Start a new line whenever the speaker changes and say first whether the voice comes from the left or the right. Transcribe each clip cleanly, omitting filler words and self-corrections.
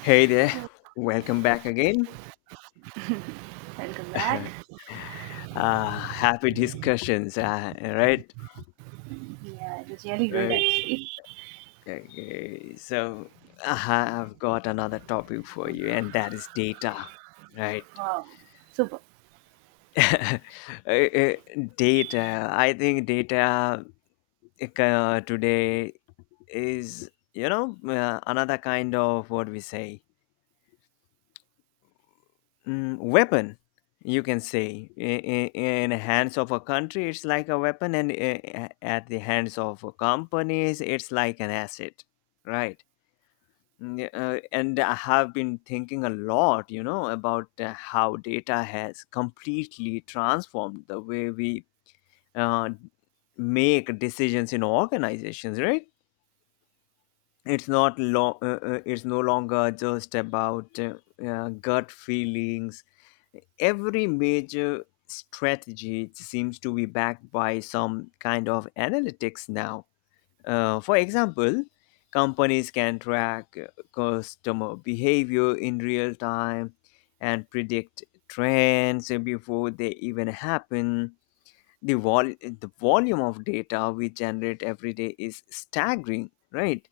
left: Hey there, welcome back again.
right: Welcome back.
left: Happy discussions, right?
right: Yeah, it was really good
left: Okay,
right: actually.
left: okay. So uh, I've got another topic for you, and that is data, right?
right: Wow, super.
left: Uh, uh, data. I think data today is, another kind of what we say weapon you can say in the hands of a country, it's like a weapon, and at the hands of companies it's like an asset, right? Mm, yeah, and I have been thinking a lot, you know, about how data has completely transformed the way we uh, make decisions in organizations, right? It's no longer just about gut feelings. Every major strategy seems to be backed by some kind of analytics now. For example, companies can track customer behavior in real time and predict trends before they even happen. The volume of data we generate every day is staggering, right?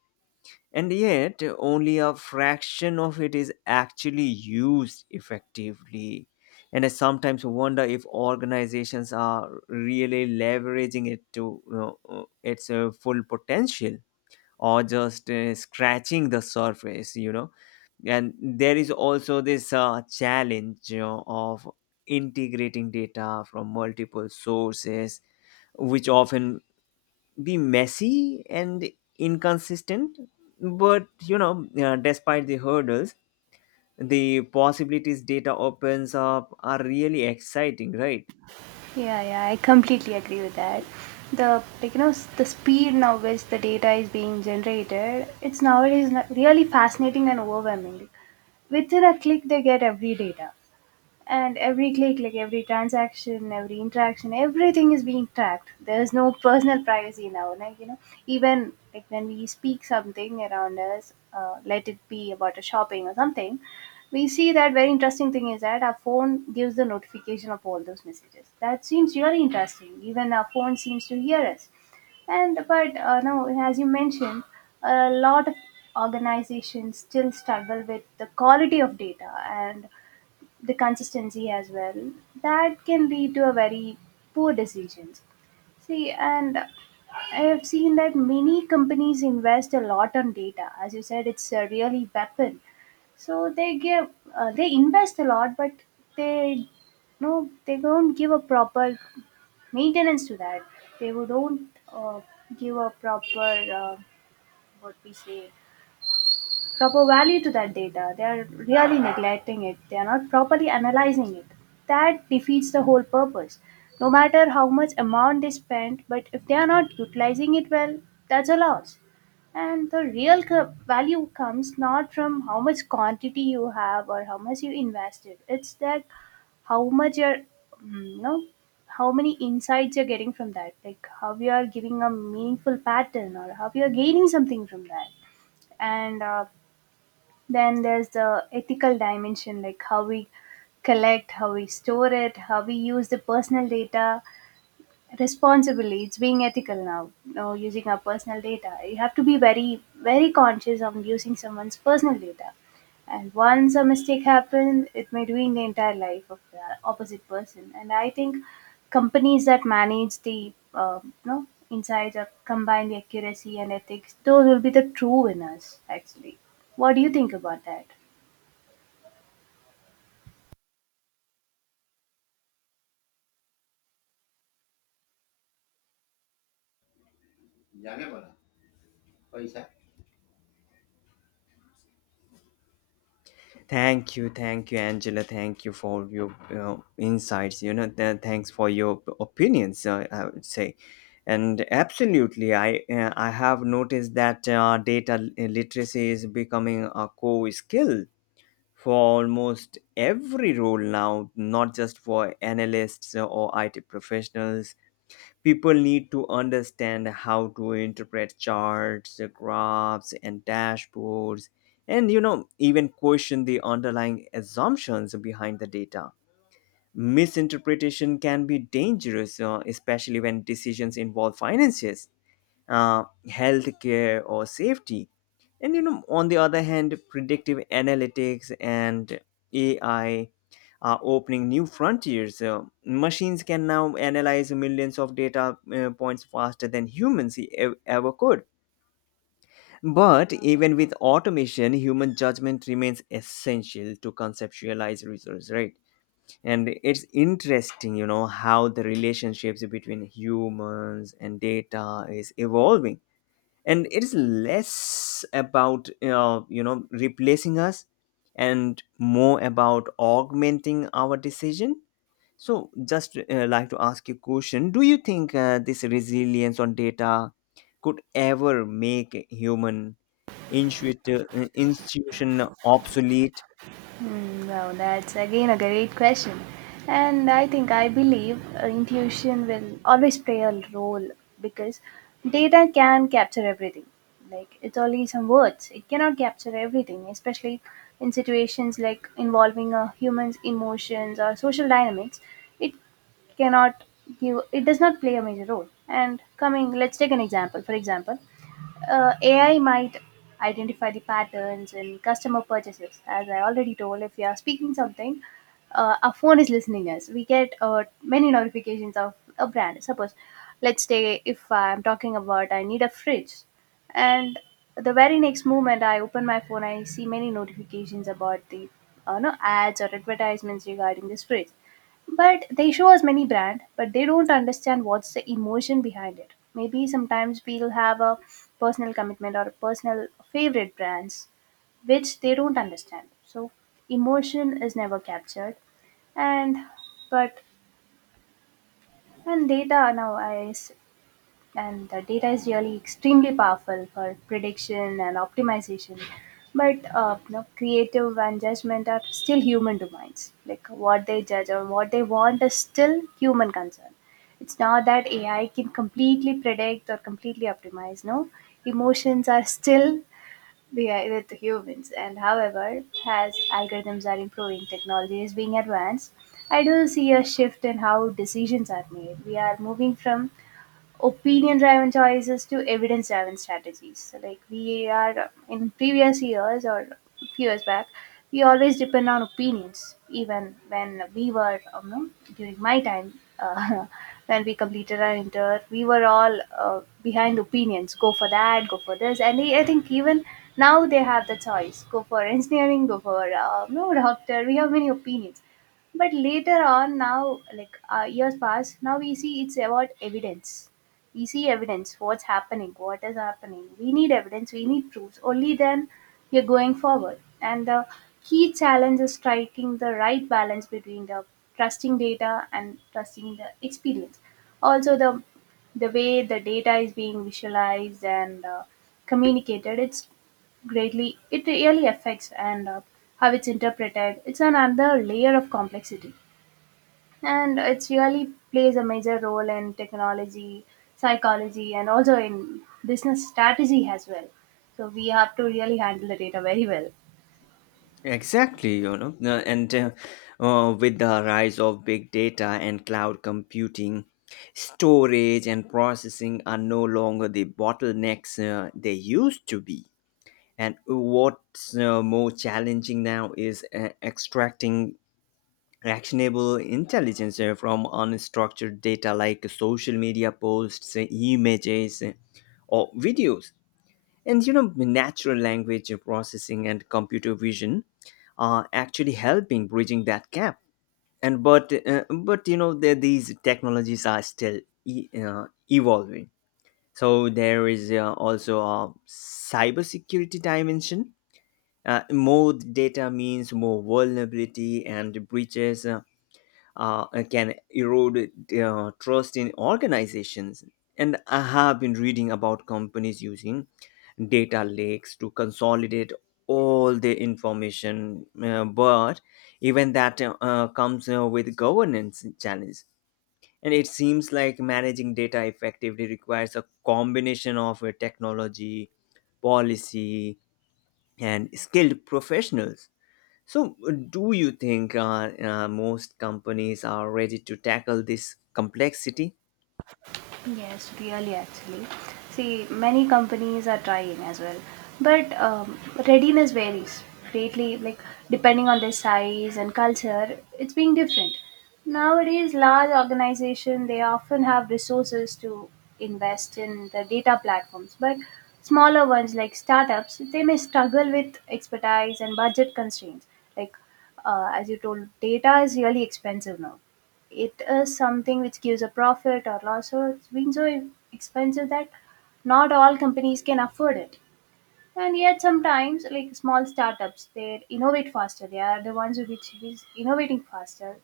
left: And yet only a fraction of it is actually used effectively, and I sometimes wonder if organizations are really leveraging it to, its full potential, or just scratching the surface, you know. And there is also this challenge, you know, of integrating data from multiple sources, which often be messy and inconsistent. But, you know, despite the hurdles, the possibilities data opens up are really exciting, right?
right: Yeah, yeah, I completely agree with that. The like you know s- the speed now which the data is being generated, it's nowadays really fascinating and overwhelming. Within a click, they get every data. And every click, like every transaction, every interaction, everything is being tracked. There's no personal privacy now, like you know. Even like when we speak something around us, let it be about a shopping or something, we see that very interesting thing is that our phone gives the notification of all those messages that seems really interesting. Even our phone seems to hear us. And but no, as you mentioned, a lot of organizations still struggle with the quality of data, and the consistency as well, that can lead to a very poor decisions. See, and I have seen that many companies invest a lot on data. As you said, it's a really weapon. So they give, they invest a lot, but they, no, they don't give a proper maintenance to that. They would don't, uh, give a proper, uh, what we say, proper value to that data. They are really neglecting it. They are not properly analyzing it. That defeats the whole purpose. No matter how much amount they spend, but if they are not utilizing it well, that's a loss. And the real value comes not from how much quantity you have or how much you invested. It's that how much you're, mm, you know, how many insights you're getting from that. Like how you are giving a meaningful pattern or how you are gaining something from that. And then there's the ethical dimension, like how we collect, how we store it, how we use the personal data, responsibly. It's being ethical now, you know, using our personal data. You have to be very very conscious of using someone's personal data. And once a mistake happens, it may ruin the entire life of the opposite person. And I think companies that manage the you know, insights, or combine the accuracy and ethics, those will be the true winners actually. What do you think about that?
left: Thank you. Thank you, Angela. Thank you for your insights, you know. Thanks for your opinions, I would say. And absolutely, I have noticed that data literacy is becoming a core skill for almost every role now, not just for analysts or IT professionals. People need to understand how to interpret charts, graphs, and dashboards, and, you know, even question the underlying assumptions behind the data. Misinterpretation can be dangerous, especially when decisions involve finances, healthcare, or safety. And, you know, on the other hand, predictive analytics and AI are opening new frontiers. Machines can now analyze millions of data points faster than humans ever could. But even with automation, human judgment remains essential to conceptualize results, right? And it's interesting, you know, how the relationships between humans and data is evolving, and it is less about, replacing us, and more about augmenting our decision. So just like to ask you a question: do you think this resilience on data could ever make human institution obsolete?
right: Hmm. Well, that's again a great question. And I think I believe intuition will always play a role, because data can capture everything. Like, it's only some words, it cannot capture everything, especially in situations like involving a human's emotions or social dynamics. It cannot give, it does not play a major role. And coming, let's take an example. For example, AI might identify the patterns in customer purchases. As I already told, if we are speaking something, our phone is listening us. We get many notifications of a brand. Suppose, let's say if I'm talking about I need a fridge, and the very next moment I open my phone, I see many notifications about the no ads or advertisements regarding this fridge. But they show us many brand, but they don't understand what's the emotion behind it. Maybe sometimes we'll have a personal commitment or a personal favorite brands, which they don't understand. So emotion is never captured, and but, and data nowadays, and the data is really extremely powerful for prediction and optimization. But you know, creative and judgment are still human domains, like what they judge or what they want is still human concern. It's not that AI can completely predict or completely optimize, no. Emotions are still with humans. And however, as algorithms are improving, technology is being advanced, I do see a shift in how decisions are made. We are moving from opinion-driven choices to evidence-driven strategies. So, like, we are in previous years or few years back, we always depend on opinions. Even when we were, know, during my time, uh, when we completed our inter, we were all behind opinions. Go for that, go for this. And I think even now they have the choice. Go for engineering, go for no, doctor. We have many opinions, but later on now, like years pass, now we see it's about evidence. We see evidence, what's happening, what is happening. We need evidence, we need proofs, only then you're going forward. And the key challenge is striking the right balance between the trusting data and trusting the experience. Also the way the data is being visualized and communicated, it's greatly, it really affects. And how it's interpreted, it's another layer of complexity. And it really plays a major role in technology, psychology, and also in business strategy as well. So we have to really handle the data very well.
left: Exactly, you know. Uh, and uh, uh, with the rise of big data and cloud computing, storage and processing are no longer the bottlenecks they used to be. And what's more challenging now is extracting actionable intelligence from unstructured data like social media posts, images, or videos. And, you know, natural language processing and computer vision are actually helping bridging that gap. And but uh, but, you know, these technologies are still e- uh, evolving. So there is also a cybersecurity dimension. More data means more vulnerability, and breaches can erode trust in organizations. And I have been reading about companies using data lakes to consolidate all the information, but even that comes with governance challenges. And it seems like managing data effectively requires a combination of technology, policy, and skilled professionals. So do you think most companies are ready to tackle this complexity?
right: Yes, really, actually. See, many companies are trying as well, but readiness varies greatly, like depending on their size and culture, it's being different. Nowadays, large organizations, they often have resources to invest in the data platforms, but smaller ones like startups, they may struggle with expertise and budget constraints. Like as you told, data is really expensive now. It is something which gives a profit or loss. So it's been so expensive that not all companies can afford it. And yet sometimes, like small startups, they innovate faster. They are the ones which is innovating faster.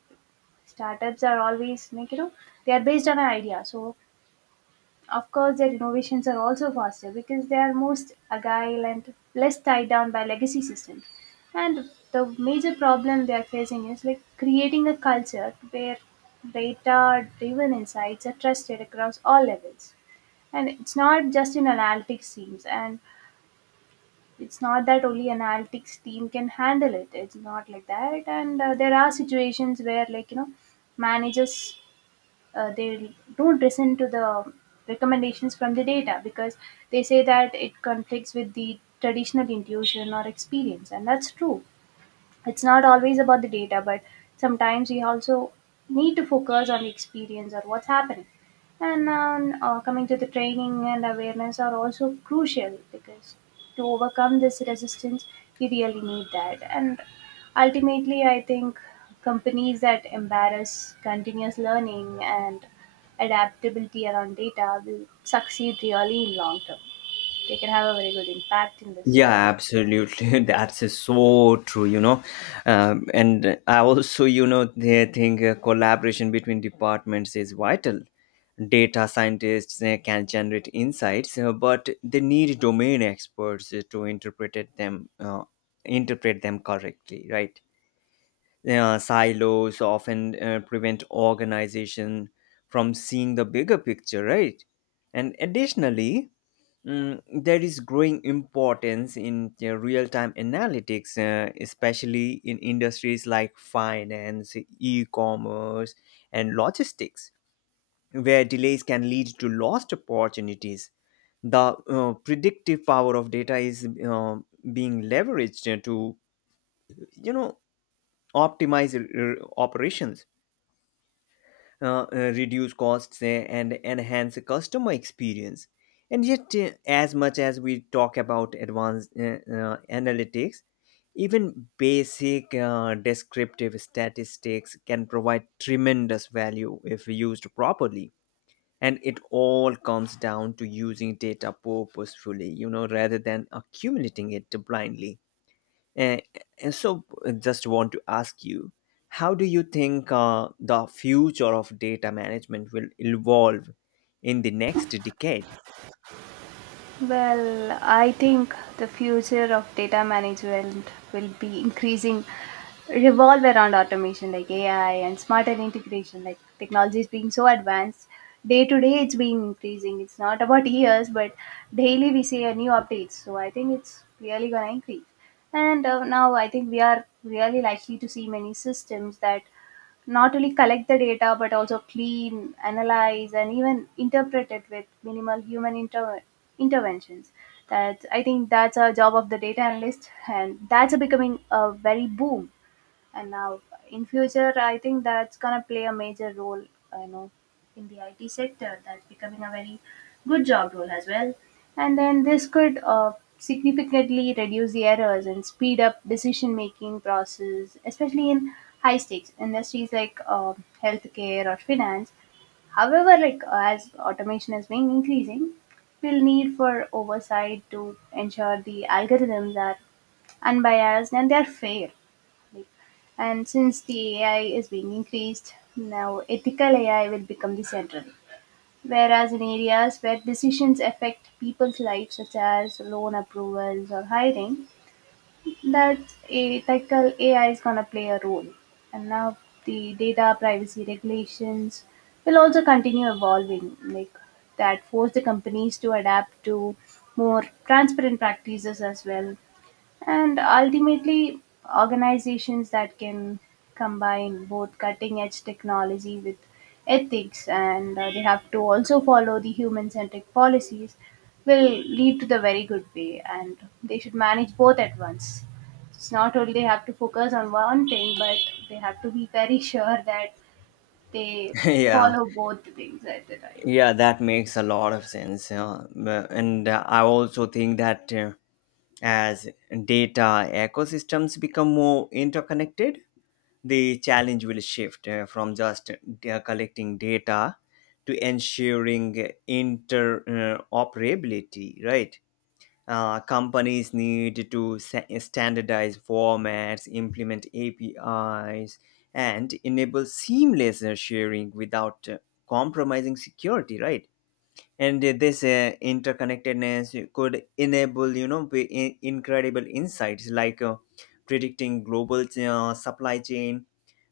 right: Startups are always, like you know, they are based on an idea. So of course, their innovations are also faster because they are most agile and less tied down by legacy systems. And the major problem they are facing is like creating a culture where data-driven insights are trusted across all levels. And it's not just in analytics teams, and it's not that only analytics team can handle it. It's not like that. And there are situations where, like you know, managers, they don't listen to the recommendations from the data, because they say that it conflicts with the traditional intuition or experience. And that's true, it's not always about the data, but sometimes we also need to focus on the experience or what's happening. And coming to the training and awareness are also crucial, because to overcome this resistance we really need that. And ultimately, I think companies that embrace continuous learning and adaptability around data will succeed really in long term. They can have a very good impact in this
left: Yeah,
right: side.
left: absolutely. That's is so true, you know. And I also, you know, they think collaboration between departments is vital. Data scientists can generate insights, but they need domain experts to interpret it them, interpret them correctly, right? Silos often prevent organization from seeing the bigger picture, right? And additionally, there is growing importance in real time analytics, especially in industries like finance, e commerce, and logistics, where delays can lead to lost opportunities. The predictive power of data is being leveraged to, you know, optimize operations, uh, uh, reduce costs, and enhance customer experience. And yet, as much as we talk about advanced analytics, even basic descriptive statistics can provide tremendous value if used properly. And it all comes down to using data purposefully, you know, rather than accumulating it blindly. Eh, just want to ask you, how do you think the future of data management will evolve in the next decade?
right: Well, I think the future of data management will be increasing, revolve around automation like AI and smarter integration. Like technology is being so advanced, day to day it's being increasing. It's not about years, but daily we see a new updates. So I think it's really gonna increase. And now I think we are really likely to see many systems that not only collect the data but also clean, analyze, and even interpret it with minimal human interventions. That, I think, that's a job of the data analyst, and that's becoming a very boom. And now, in future, I think that's gonna play a major role. You know, in the IT sector, that's becoming a very good job role as well. And then this could significantly reduce the errors and speed up decision making process, especially in high stakes industries like healthcare or finance. However, like as automation has been increasing, we'll need for oversight to ensure the algorithms are unbiased and they are fair. Like, and since the AI is being increased, now ethical AI will become the central. Whereas in areas where decisions affect people's lives, such as loan approvals or hiring, that ethical AI is going to play a role. And now the data privacy regulations will also continue evolving, like that force the companies to adapt to more transparent practices as well. And ultimately, organizations that can combine both cutting edge technology with ethics, and they have to also follow the human centric policies, will lead to the very good way, and they should manage both at once. It's not only they have to focus on one thing, but they have to be very sure that they
left: yeah,
right: follow both things at the time.
left: yeah, that makes a lot of sense. M- and I also think that, as data ecosystems become more interconnected, the challenge will shift from just collecting data to ensuring interoperability, right? Companies need to standardize formats, implement APIs, and enable seamless sharing without compromising security, right? And this interconnectedness could enable, you know, incredible insights, like predicting global supply chain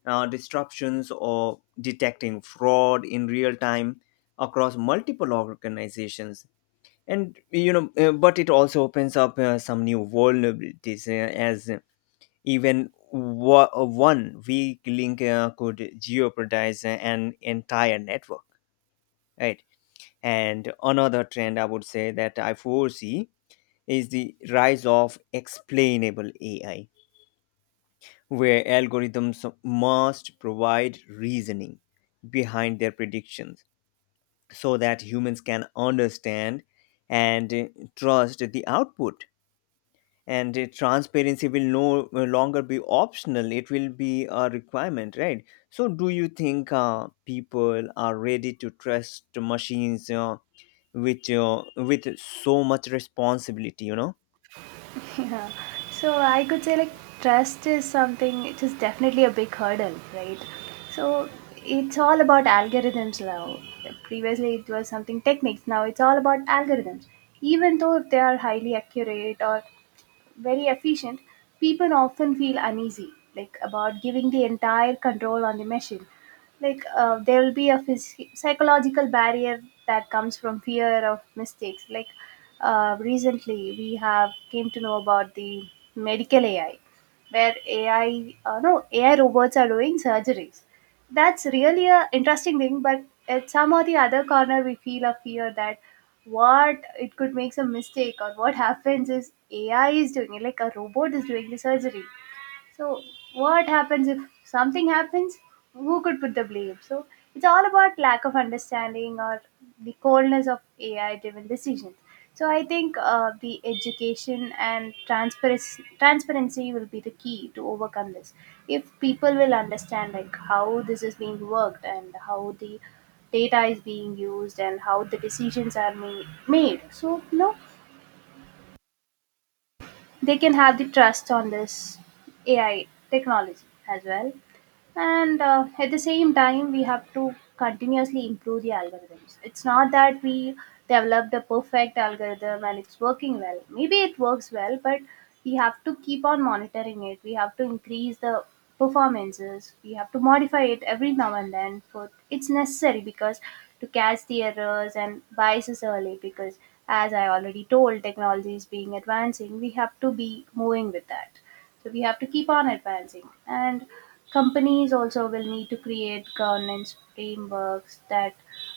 left: disruptions, or detecting fraud in real time across multiple organizations. And, you know, but it also opens up some new vulnerabilities, as even one weak link could jeopardize an entire network, right? And another trend, I would say, that I foresee is the rise of explainable AI, where algorithms must provide reasoning behind their predictions so that humans can understand and trust the output. And transparency will no longer be optional; it will be a requirement, right? So do you think people are ready to trust machines, with so much responsibility, you know?
right: Yeah. So I could say, like, trust is something, it is definitely a big hurdle, right? So it's all about algorithms now. Previously it was something techniques. Now it's all about algorithms. Even though if they are highly accurate or very efficient, people often feel uneasy, like about giving the entire control on the machine. Like there will be a psychological barrier that comes from fear of mistakes. Like recently, we have came to know about the medical AI, where AI, no, AI robots are doing surgeries. That's really a interesting thing, but at some or the other corner we feel a fear that what it could make some mistake. Or what happens is AI is doing it, like a robot is doing the surgery. So what happens if something happens? Who could put the blame? So it's all about lack of understanding or the coldness of AI-driven decisions. So I think the education and transparency will be the key to overcome this. If people will understand like how this is being worked and how the data is being used and how the decisions are made, so they can have the trust on this AI technology as well. And at the same time, we have to continuously improve the algorithms. It's not that we develop the perfect algorithm and it's working well. Maybe it works well, but we have to keep on monitoring it. We have to increase the performances. We have to modify it every now and then, for it's necessary, because to catch the errors and biases early, because as I already told, technology is being advancing, we have to be moving with that. So we have to keep on advancing. And companies also will need to create governance frameworks that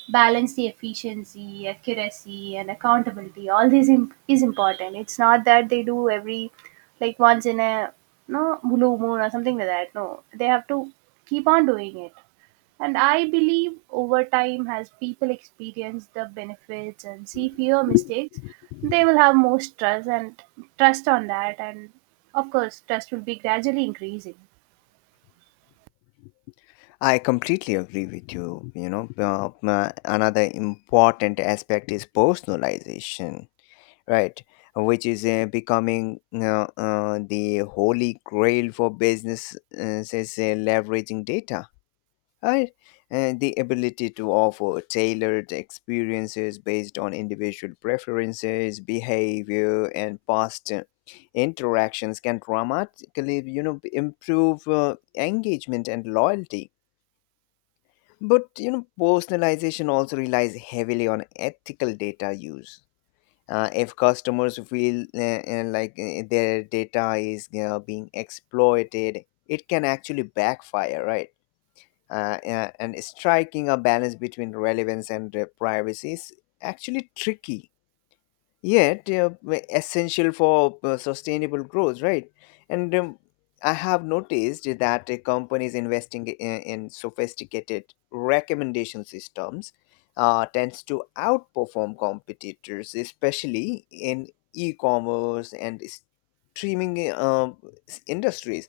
right: balance the efficiency, accuracy, and accountability. All this is important. It's not that they do every like once in a no blue moon or something like that. No, they have to keep on doing it. And I believe over time, as people experience the benefits and see fewer mistakes, they will have more trust and trust on that. And of course, trust will be gradually increasing.
left: I completely agree with you. You know, another important aspect is personalization, right? Which is becoming the holy grail for businesses leveraging data, right? And the ability to offer tailored experiences based on individual preferences, behavior, and past interactions can dramatically, you know, improve engagement and loyalty. But, you know, personalization also relies heavily on ethical data use. If customers feel, their data is being exploited, it can actually backfire, right? And striking a balance between relevance and privacy is actually tricky, yet essential for sustainable growth, right? And I have noticed that companies investing in sophisticated recommendation systems tends to outperform competitors, especially in e-commerce and streaming industries.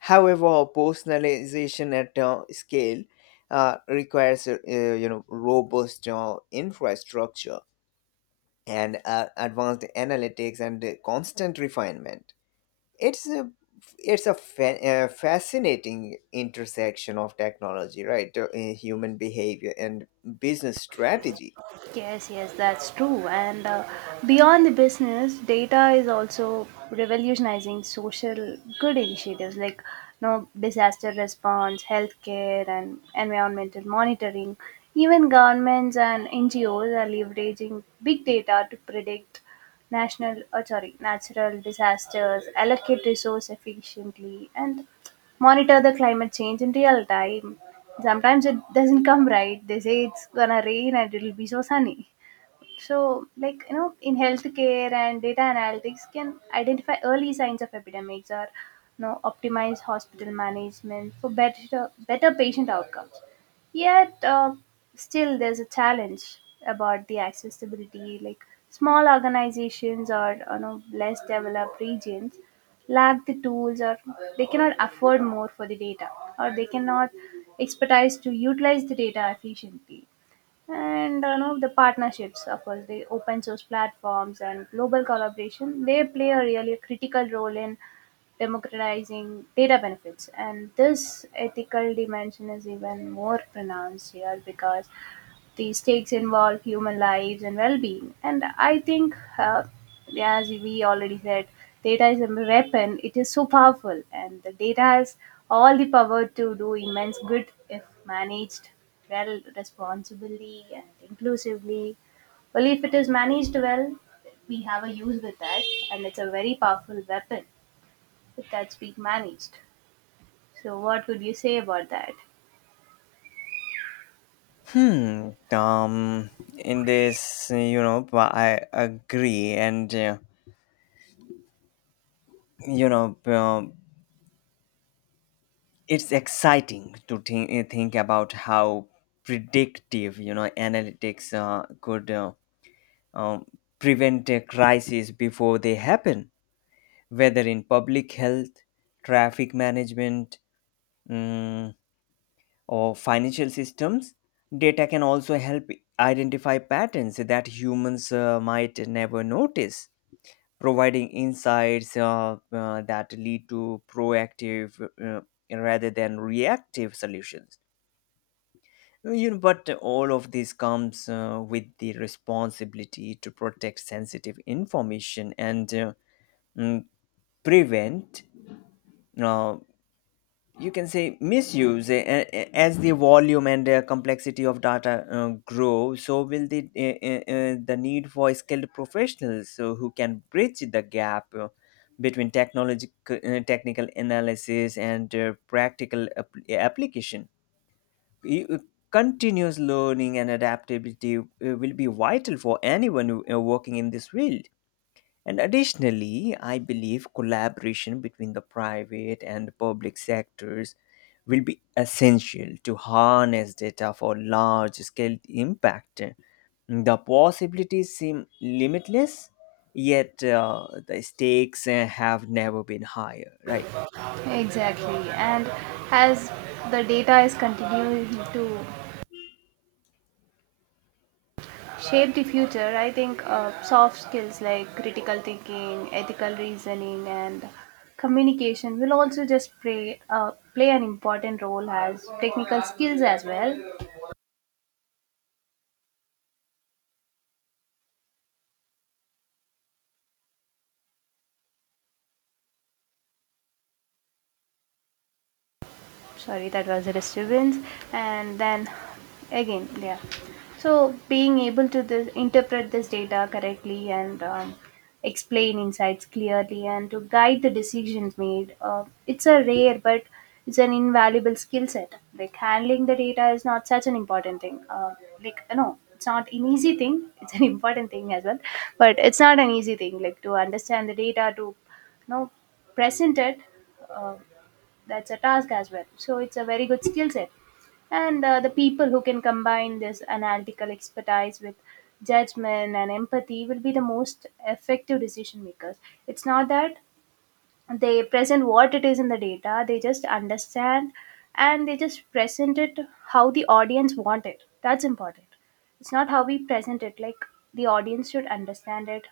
left: However, personalization at scale requires, you know, robust infrastructure, and advanced analytics, and constant refinement. It's a it's a fascinating intersection of technology, right? Human behavior and business strategy.
right: Yes, yes, that's true. And beyond the business, data is also revolutionizing social good initiatives like, you know, disaster response, healthcare, and environmental monitoring. Even governments and NGOs are leveraging big data to predict national, sorry, natural disasters, allocate resource efficiently, and monitor the climate change in real time. Sometimes it doesn't come right. They say it's gonna rain and it'll be so sunny. So, like, you know, in healthcare and data analytics can identify early signs of epidemics or, you know, optimize hospital management for better patient outcomes. Yet, still, there's a challenge about the accessibility. Like, small organizations or, you know, less developed regions lack the tools, or they cannot afford more for the data, or they cannot expertise to utilize the data efficiently. And you know, the partnerships, of course, the open source platforms and global collaboration, they play a really critical role in democratizing data benefits. And this ethical dimension is even more pronounced here because the stakes involve human lives and well-being. And I think, as we already said, data is a weapon. It is so powerful, and the data has all the power to do immense good if managed well, responsibly, and inclusively. Well, if it is managed well, we have a use with that, and it's a very powerful weapon if that's being managed. So, what would you say about that?
left: Hmm. Um. In this, you know, but I agree, and you know, um, it's exciting to think about how predictive, you know, analytics could um, prevent a crisis before they happen, whether in public health, traffic management, mm, or financial systems. Data can also help identify patterns that humans might never notice, providing insights that lead to proactive uh, rather than reactive solutions. You know, but all of this comes with the responsibility to protect sensitive information, and mm, prevent, uh, you can say, misuse. As the volume and complexity of data grow, so will the need for skilled professionals who can bridge the gap between technology technical analysis and practical application. You- uh, Continuous learning and adaptability will be vital for anyone who, working in this field. And additionally, I believe collaboration between the private and public sectors will be essential to harness data for large scale impact. The possibilities seem limitless, yet the stakes have never been higher, right?
right: Exactly. And as the data is continuing to shape the future, I think soft skills like critical thinking, ethical reasoning, and communication will also just play an important role as technical skills as well. Sorry, that was a disturbance. And then again, yeah. So being able to interpret this data correctly and explain insights clearly and to guide the decisions made, it's a rare but it's an invaluable skill set. Like handling the data is not such an important thing, like no, it's not an easy thing. It's an important thing as well, but it's not an easy thing, like to understand the data, to you know present it, uh, that's a task as well. So it's a very good skill set. And the people who can combine this analytical expertise with judgment and empathy will be the most effective decision makers. It's not that they present what it is in the data. They just understand, and they just present it how the audience want it. That's important. It's not how we present it, like the audience should understand it.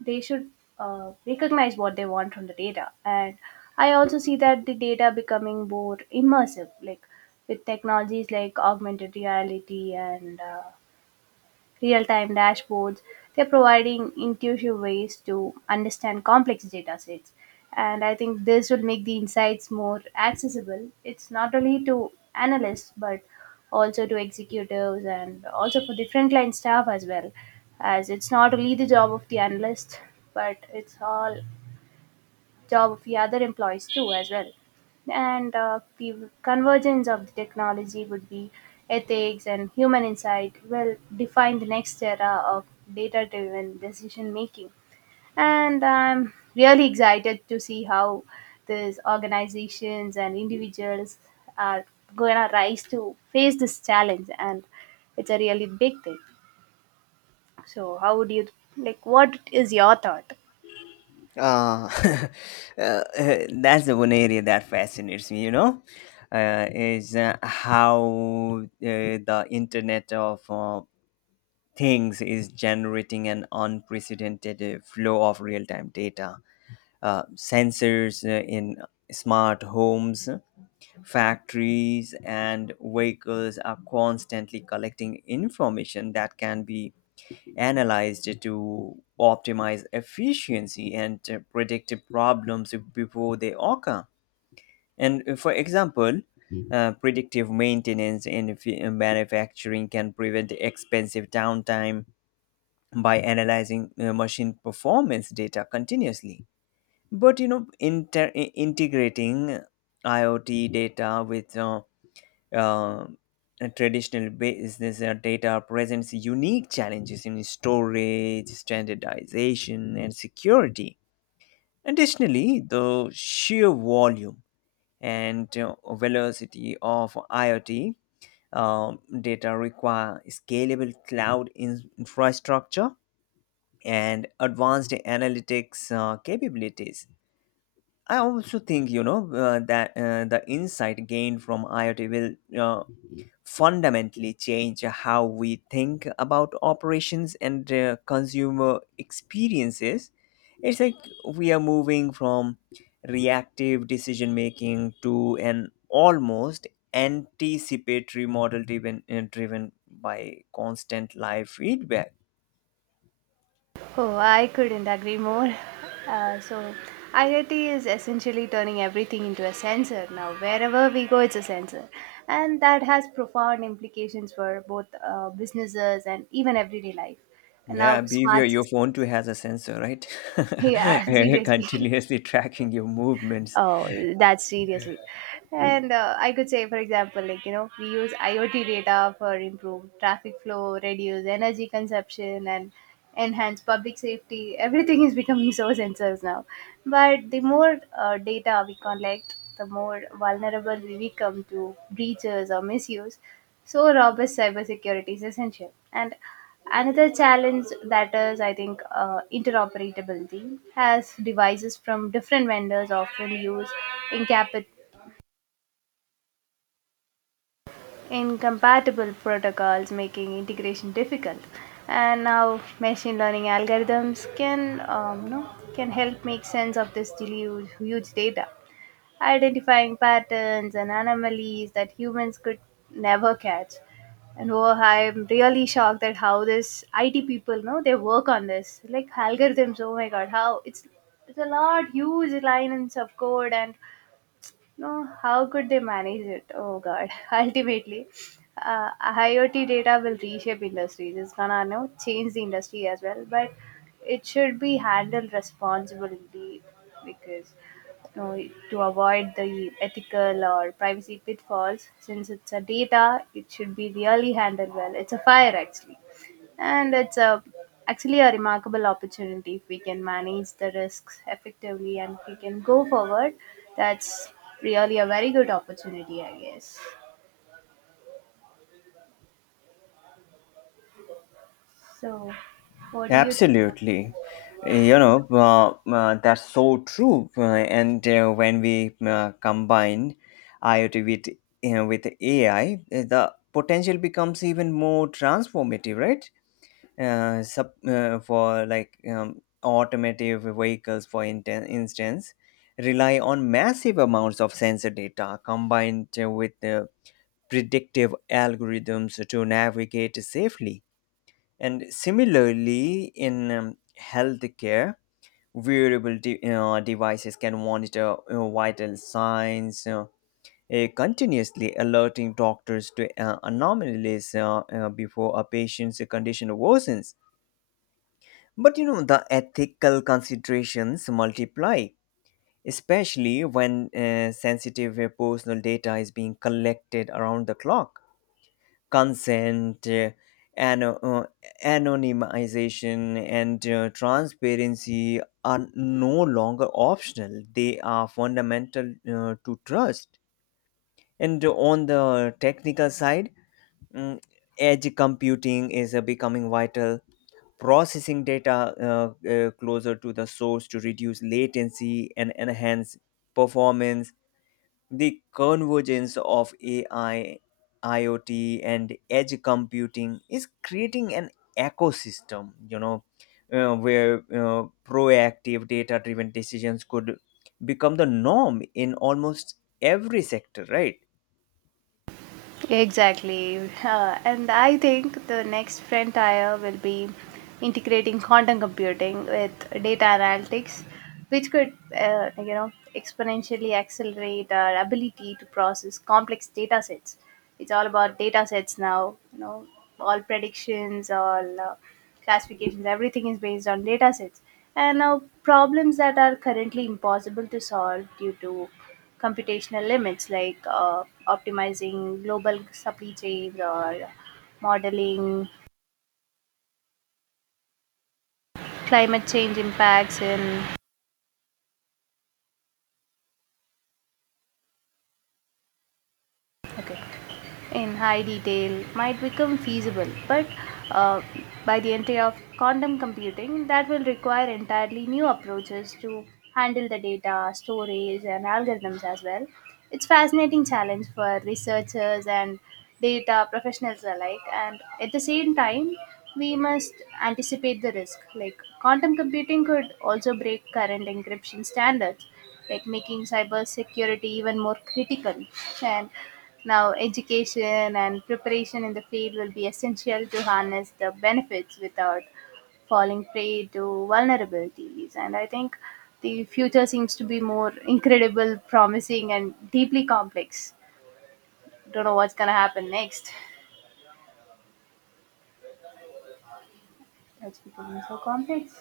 right: They should recognize what they want from the data. And I also see that the data becoming more immersive, like with technologies like augmented reality and real-time dashboards. They're providing intuitive ways to understand complex data sets. And I think this will make the insights more accessible. It's not only to analysts, but also to executives and also for the frontline staff as well. As it's not only the job of the analyst, but it's all job of the other employees too as well. And the convergence of the technology would be ethics and human insight will define the next era of data driven decision making. And I'm really excited to see how these organizations and individuals are going to rise to face this challenge. And it's a really big thing. So how would you, like, what is your thought?
left: Uh, uh, that's the one area that fascinates me, you know, is how the Internet of things is generating an unprecedented flow of real-time data. Sensors in smart homes, factories, and vehicles are constantly collecting information that can be analyzed to optimize efficiency and predict problems before they occur. And for example, predictive maintenance in manufacturing can prevent expensive downtime by analyzing machine performance data continuously. But, you know, integrating IoT data with uh, traditional business data presents unique challenges in storage, standardization, and security. Additionally, the sheer volume and velocity of IoT data require scalable cloud infrastructure and advanced analytics capabilities. I also think, you know, that the insight gained from IoT will fundamentally change how we think about operations and consumer experiences. It's like we are moving from reactive decision making to an almost anticipatory model driven by constant live feedback.
right: Oh, I couldn't agree more. So, IoT is essentially turning everything into a sensor now. Wherever we go, it's a sensor. And that has profound implications for both businesses and even everyday life. And
left: Yeah,
right: now,
left: beware,
right: smart
left: your phone too
right: systems.
left: has a sensor, right?
right: Yeah, seriously.
left: Continuously tracking your movements.
right: Oh, that's seriously. And I could say, for example, like, you know, we use IoT data for improved traffic flow, reduce energy consumption, and enhance public safety. Everything is becoming so sensors now. But the more data we collect, the more vulnerable we become to breaches or misuse. So robust cybersecurity is essential. And another challenge that is, I think, interoperability, as devices from different vendors often use incapa- incompatible protocols, making integration difficult. And now, machine learning algorithms can, you know, can help make sense of this huge data, identifying patterns and anomalies that humans could never catch. And oh, I'm really shocked at how this IT people know they work on this, like algorithms. Oh my god, how it's a lot huge lines of code. And no, how could they manage it? Oh God! Ultimately, IoT data will reshape industries. It's gonna you know change the industry as well, but it should be handled responsibly because you know to avoid the ethical or privacy pitfalls. Since it's a data, it should be really handled well. It's a fire actually. And it's a, actually a remarkable opportunity if we can manage the risks effectively and we can go forward. That's really a very good opportunity, I guess. So, what do you think?
left: Absolutely. You know, that's so true. And when we combine IoT with, with AI, the potential becomes even more transformative, right? For automotive vehicles, for instance, rely on massive amounts of sensor data combined with predictive algorithms to navigate safely, and similarly, in healthcare, wearable devices can monitor vital signs, continuously, alerting doctors to anomalies before a patient's condition worsens. But you know, the ethical considerations multiply, especially when sensitive personal data is being collected around the clock. Consent, ano- uh, anonymization, and transparency are no longer optional. They are fundamental to trust. And on the technical side, mm, edge computing is becoming vital. Processing data closer to the source to reduce latency and enhance performance. The convergence of AI, IoT, and edge computing is creating an ecosystem, where proactive data driven decisions could become the norm in almost every sector, right?
right: Exactly. And I think the next frontier will be integrating quantum computing with data analytics, which could, you know, exponentially accelerate our ability to process complex data sets. It's all about data sets now, you know, all predictions, all classifications, everything is based on data sets. And now problems that are currently impossible to solve due to computational limits, like optimizing global supply chains or modeling climate change impacts in okay in high detail might become feasible, but uh, by the entry of quantum computing, that will require entirely new approaches to handle the data, storage, and algorithms as well. It's fascinating challenge for researchers and data professionals alike, and at the same time, we must anticipate the risk. Like quantum computing could also break current encryption standards, like making cyber security even more critical. And now, education and preparation in the field will be essential to harness the benefits without falling prey to vulnerabilities. And I think the future seems to be more incredible, promising, and deeply complex. Don't know what's going to happen next. That's becoming so complex.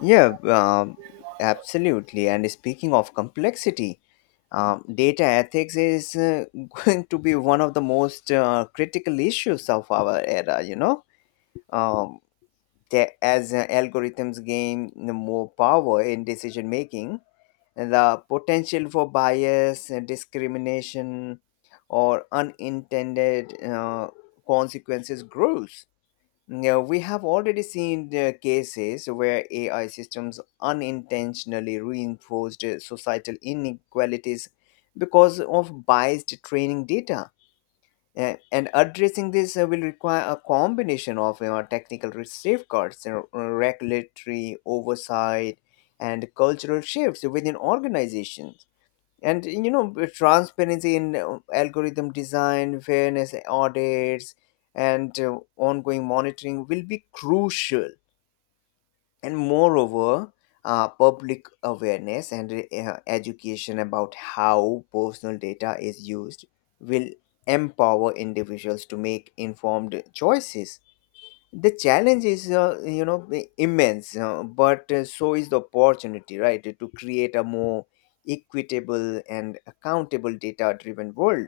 left: Yeah, absolutely. And speaking of complexity, data ethics is going to be one of the most critical issues of our era, you know. Um, as algorithms gain more power in decision making, the potential for bias, discrimination, or unintended consequences grows. Now, we have already seen the cases where AI systems unintentionally reinforced societal inequalities because of biased training data. And addressing this will require a combination of, you know, technical safeguards, regulatory oversight, and cultural shifts within organizations. And transparency in algorithm design, fairness audits, and ongoing monitoring will be crucial, and moreover, public awareness and education about how personal data is used will empower individuals to make informed choices. The challenge is, you know, immense, but so is the opportunity, right, to create a more equitable and accountable data driven world.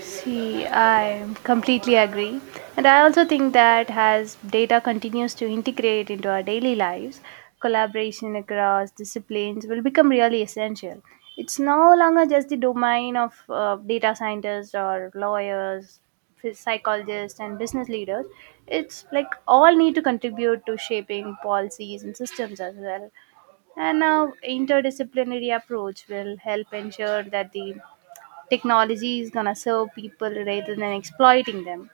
right: See, I completely agree. And I also think that as data continues to integrate into our daily lives, collaboration across disciplines will become really essential. It's no longer just the domain of data scientists or lawyers, psychologists, and business leaders. It's like all need to contribute to shaping policies and systems as well. And now, interdisciplinary approach will help ensure that the technology is gonna serve people rather than exploiting them.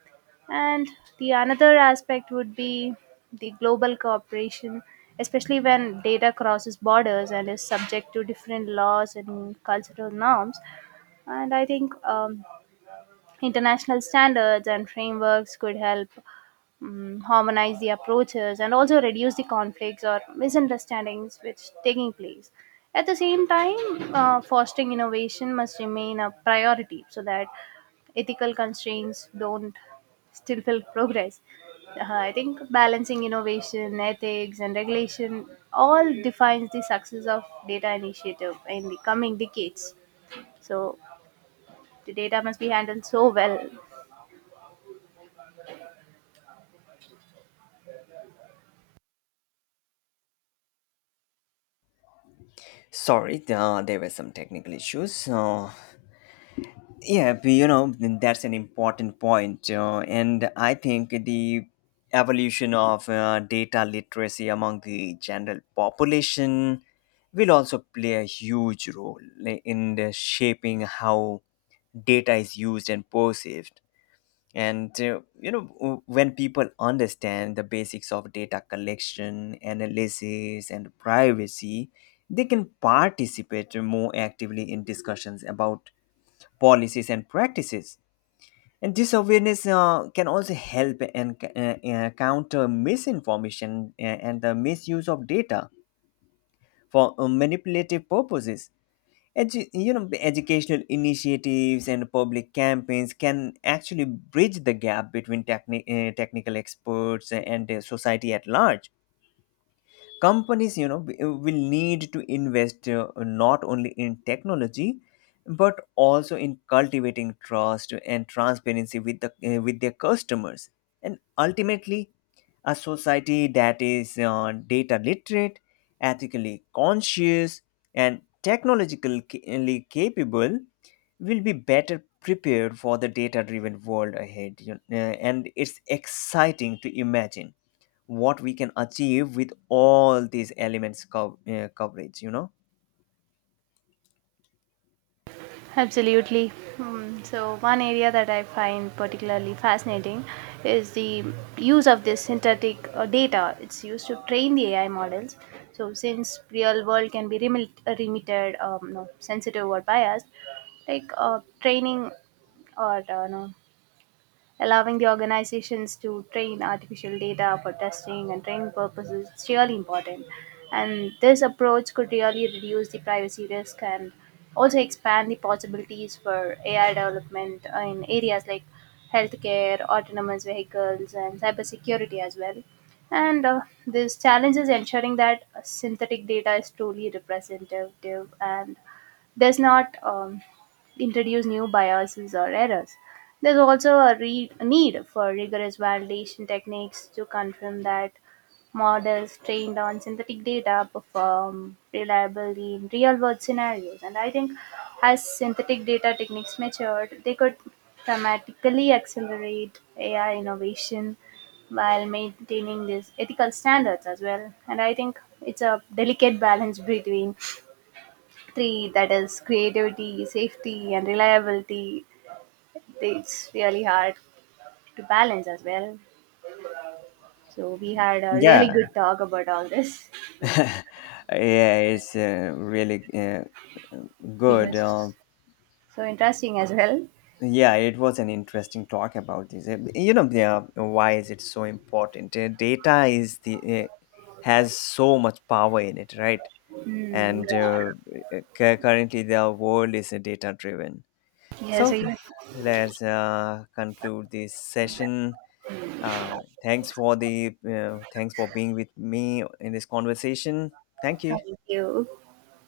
right: And the another aspect would be the global cooperation, especially when data crosses borders and is subject to different laws and cultural norms. And I think international standards and frameworks could help harmonize the approaches and also reduce the conflicts or misunderstandings which taking place. At the same time, fostering innovation must remain a priority so that ethical constraints don't still feel progress. I think balancing innovation, ethics, and regulation all defines the success of data initiative in the coming decades. So the data must be handled so well.
left: Sorry, there were some technical issues. Yeah, but, you know, that's an important point. And I think the evolution of data literacy among the general population will also play a huge role, like, in the shaping how data is used and perceived. And, you know, when people understand the basics of data collection, analysis, and privacy, they can participate more actively in discussions about policies and practices, and this awareness can also help and counter misinformation and the misuse of data for manipulative purposes. You know, the educational initiatives and public campaigns can actually bridge the gap between technical experts and society at large. Companies, you know, will need to invest, not only in technology but also in cultivating trust and transparency with the with their customers. And ultimately, a society that is data literate, ethically conscious, and technologically capable will be better prepared for the data driven world ahead, you know, and it's exciting to imagine what we can achieve with all these elements coverage, you know.
right: Absolutely. Hmm. So, one area that I find particularly fascinating is the use of this synthetic data. It's used to train the AI models. So, since real world can be remitted, no, sensitive or biased, like training or no, allowing the organizations to train artificial data for testing and training purposes is really important. And this approach could really reduce the privacy risk and also expand the possibilities for AI development in areas like healthcare, autonomous vehicles, and cybersecurity as well. And this challenge is ensuring that synthetic data is truly representative and does not introduce new biases or errors. There's also a need for rigorous validation techniques to confirm that models trained on synthetic data perform reliably in real world scenarios. And I think as synthetic data techniques matured, they could dramatically accelerate AI innovation while maintaining these ethical standards as well. And I think it's a delicate balance between three that is creativity, safety, and reliability. It's really hard to balance as well. So we had a really
left: Yeah.
right: good talk about all this.
left: Yeah, it's really,
right: It
left: good,
right: was so interesting as well.
left: yeah. It was an interesting talk about this. You know, yeah, why is it so important? Uh, data is the uh, has so much power in it, right? and uh, Currently the world is data driven,
right: Yeah, so
left: so
right: you,
left: let's conclude this session. Thanks for being with me in this conversation. Thank
right: thank
left: you.
right: you.